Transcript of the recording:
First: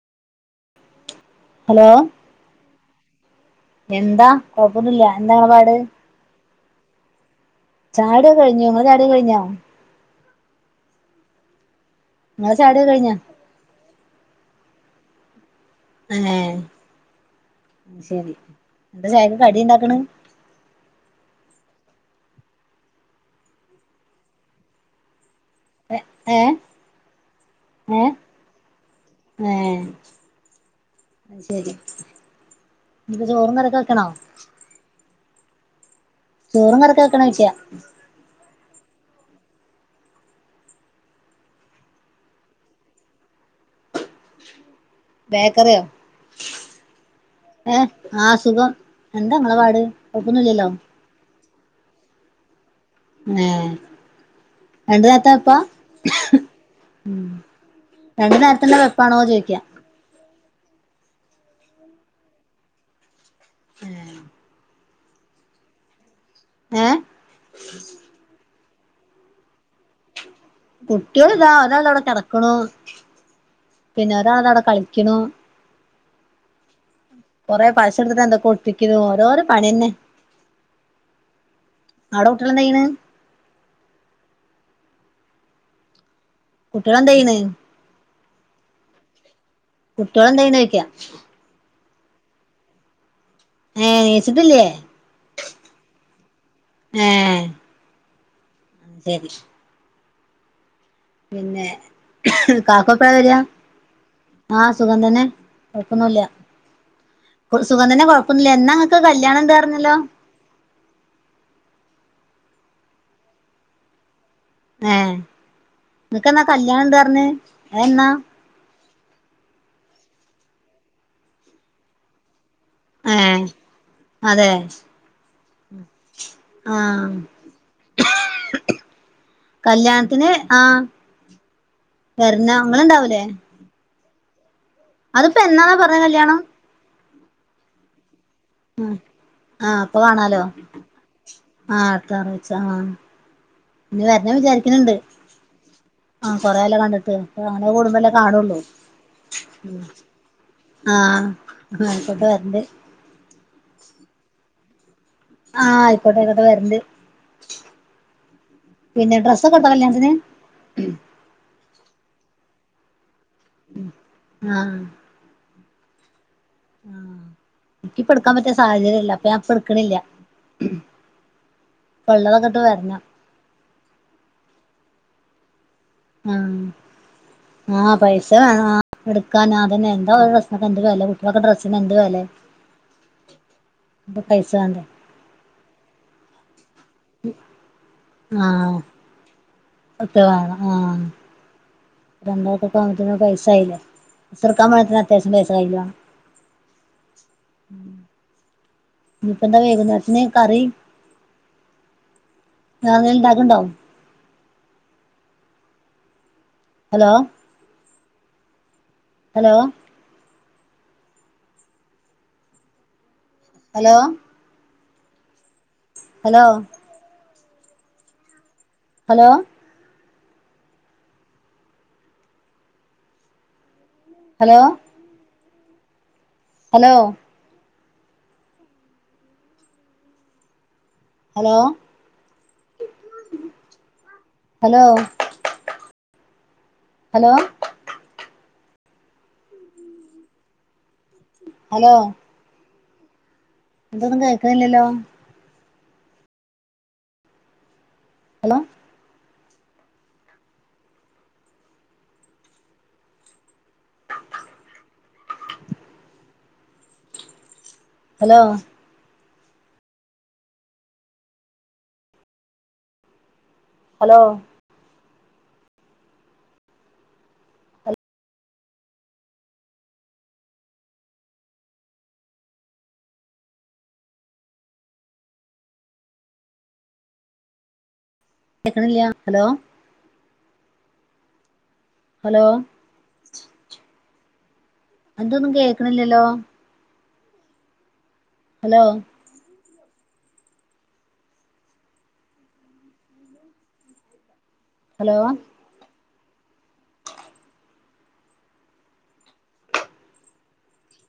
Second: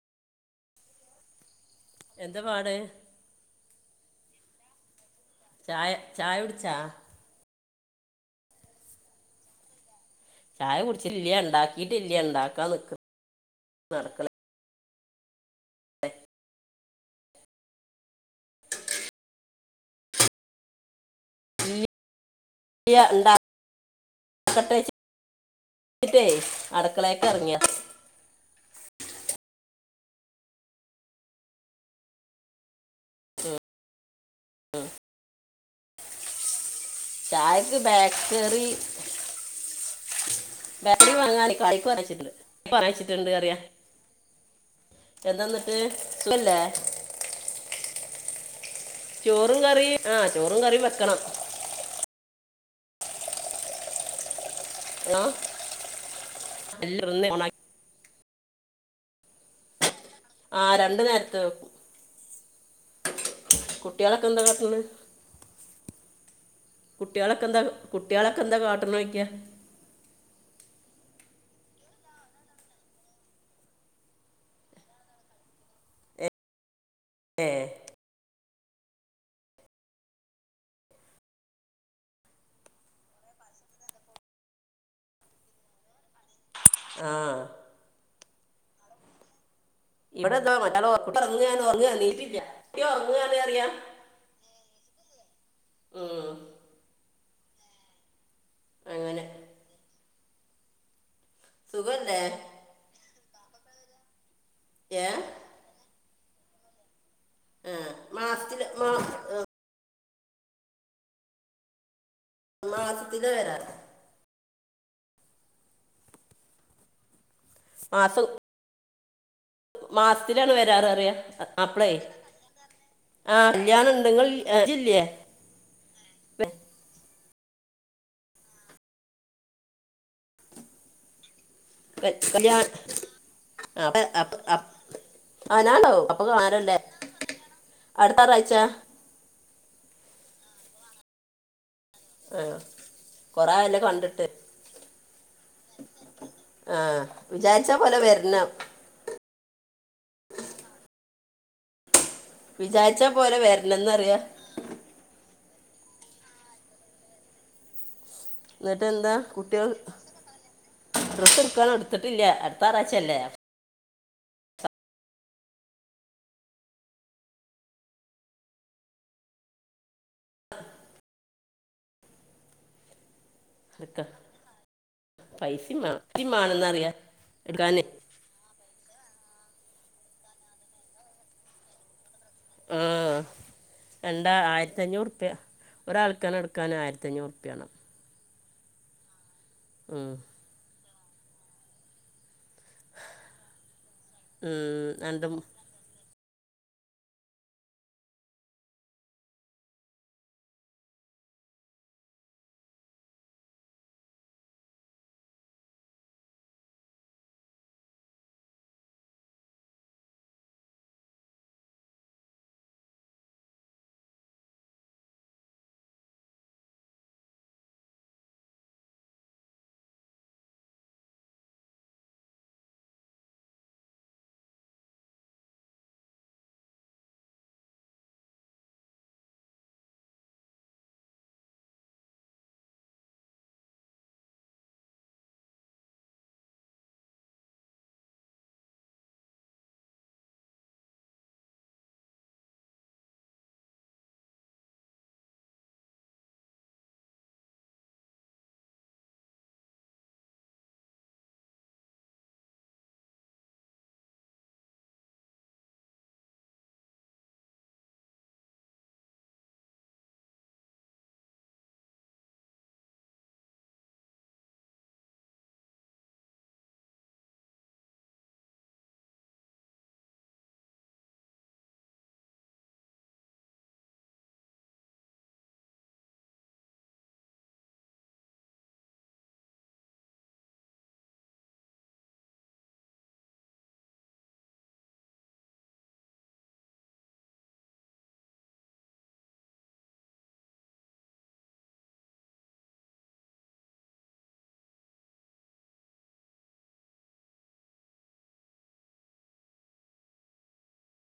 Hello എന്താ പാട് എന്താ കൊപ്പന്നൂല്ല ചായ ചായ കുടിച്ചാ ചായകുടിയൊക്കെകഴിഞ്ഞു നിങ്ങടെ ചായ കുടിയൊക്കെകഴിഞ്ഞോ ചായ കുടിച്ചിില്ല ഉണ്ടാക്കീട്ട ഇല്ല ഇങ്ങളെ ചായുടിയൊക്കെ കഴിഞ്ഞോ ഇങ്ങളെ ഉണ്ടാക്കാ ചായുടിയൊക്കെ കഴിഞ്ഞോ നിക്ക്ണ്നടക്ക ഏഹ ശെരി എന്ത ചായക്ക് കടിുണ്ടാക്കണ്? ഉണ്ട ഏഹ് ിട്ടേ ഏഹ് അടക്കളയക്കെ ഇറങ്ങിയ അ ശരി ഇപ്പ ചോറും കറിക്കൊ വെക്കണോ? ചോറും കറി - ചായക്ക് ബേക്കറി - ഉ ബാറ്റ വാങ്ങ കച്ചിട്ടുണ്ട്യച്ചിട്ടുണ്ട് അറിയ എന്താന്നിട്ട് ബേക്കറിയോ ഇല്ലേ ആഹ അ സുഖം എന്താ നിങ്ങളെ പാട് ആ ചോറും ഒഴപ്പന്നില്ലല്ലോ കറിയും വെക്കണം ഏ രണ്ട ആ നോത്താപ്പാ എല്ലാം ഒന്ന് ഓണാക്കി രണ്ടു നേരത്തിന്റെ വെപ്പാണോ ചോദിക്കാ? ആ രണ്ടു നേരത്ത വെക്കും. കുട്ടികളൊക്കെ എന്താ കാട്ടെ ഏഹ് കുട്ടികളൊക്കെന്താ കുട്ടികളൊക്കെ എന്താ കാട്ടൻോക്കാ? കുട്ടികള് ഇതാ ഒരാള് ഇവിടെ കിടക്കണ് പിന്നെ ഒരാള് അതാ അവിടെ കളിക്കണ് ഏ ഒരാള് പശ എടുത്തിട്ട് എന്തൊക്കെയൊ ഒട്ടിക്കുന്നു ഓരോരോ പണി തന്നെ അവിടെ കുട്ടികൾ എന്നാ ചെയ്യണ് കുട്ടികൾ എന്താ ചെയ്യണത് ആ കുട്ടികൾ ഇവിടെ എന്താ ചെയ്യണ് [unintelligible] ചോദിക്കാ ഉറങ്ങുവാണ് ഉറങ്ങി എണീറ്റില്ല [unintelligible] ഏ എണീറ്റിട്ടില്ലേ ഉം ഏ അത് അങ്ങനെ ശരി പിന്നെ സുഖല്ലേ കാക്ക ഇപ്പോ എവിടെയാ ആഹ് സുഖം ഏ തന്നെ കൊഴപ്പം ഒന്നുമില്ല ആ സുഖം തന്നെ കൊഴപ്പം ഒന്നുമില്ല മാസത്തില് എന്നാ നിങ്ങക്ക് മാ- ഏ, കല്യാണം ഉണ്ട് പറഞ്ഞല്ലോ മാസത്തില് വരാറ് ഏ നിങ്ങക്ക് എന്നാ കല്യാണം ഇണ്ട് പറഞ്ഞത് അത് എന്നാ മാസം മാസത്തിലാണ് വരാറ് പറയാ അപ്പളേ ഏ ആഹ് കല്യാണം നിങ്ങള് അതെ [unintelligible] ആ കല്യാണത്തിന് ആഹ് വരണം ഇങ്ങളുണ്ടാവില്ലേ അപ് അപ് ആ പറഞ്ഞെ നാണ്ടാവും അപ്പൊ കല്യാണം കാനല്ലേ അടുത്താറായ് ഉം ആഹ് അപ്പൊ കാണാലോ ആഹ് അടുത്ത ആ ഞാറാഴ്ച്ച ആഹ് കൊറേ ആയല്ലോ ഇന്ന് കണ്ടിട്ട് വര്നം വിചാരിക്ക്ണ് ണ്ട് ആഹ് ആ കൊറായല്ലോ കണ്ടിട്ട് ആ അങ്ങനെ വിചാരിച്ച പോലെ കൂടുമ്പല്ലേ വരണം കാണുള്ളൂ ആഹ് [unintelligible] വിചാരിച്ചാ പോരാ വര്നംന്നറിയാ. ആഹ് അയ്ക്കോട്ടെ അയ്ക്കോട്ടെ വര്ന്റ് ന്നിട്ട് എന്താ കുട്ട്യാൾ ഡ്രസ് എടുക്കാന ടുത്ത് ട്ടില്ല അടുത്ത ഞായറാഴ്ചല്ലേ ഉം ആഹ് ആഹ് ഇൻക്കിപ്പ എടുക്കാൻ പറ്റിയ സാഹചര്യല്ല അപ്പൊ ഞാൻ പ്പൊട്ക്ക്ണില്ല്യ ഉള്ളതൊക്കെട്ട് വര്നം നിക്കെ പൈസ ആഹ് ആഹ് പൈസ വേണം എടുക്കാൻ ആ അതന്നെ എന്താ ഡ്രസിനൊക്കെ എന്ത് വേലേ കുട്ടികൾക്ക് ഡ്രസിന് എന്ത് വെലേ ആഹ് രണ്ടാ പൈസ വേണ്ടേ ആയിര്ത്തഞ്ഞൂറ്പ്യ ഒരാൾക്കാണ് എടു ക്കാന് ആയിരത്തഞ്ഞൂറുപ്യാണം ആഹ് അത്രവാണം ആ രണ്ടാ ഈ സാധൻത്തിന് പൈസ ആയില്ലേ ഡ്രസ്സ്ട്ക്കാ ഉം. പോവാത്തിന് രണ്ട് അത്യാവശ്യം പൈസ കയ്യില് വേണം ഉം ഇഞ്ഞിപ്പന്താ വെയ്കുന്നേര്ത്തിന് കറി വാങ്ങൽ ഇണ്ടാക്ക്ണ്ടോ hello hello hello hello hello hello hello hello hello hello hello എന്തൊന്നും കേൾക്കിണ്ല്ലല്ലോ അലോ ഹലോ ഹലോ കേക്ക്ണില്യാ അലോ ഹലോ എന്തൊന്നും കേക്ക്ണില്യല്ലോ ഹലോ ഹലോ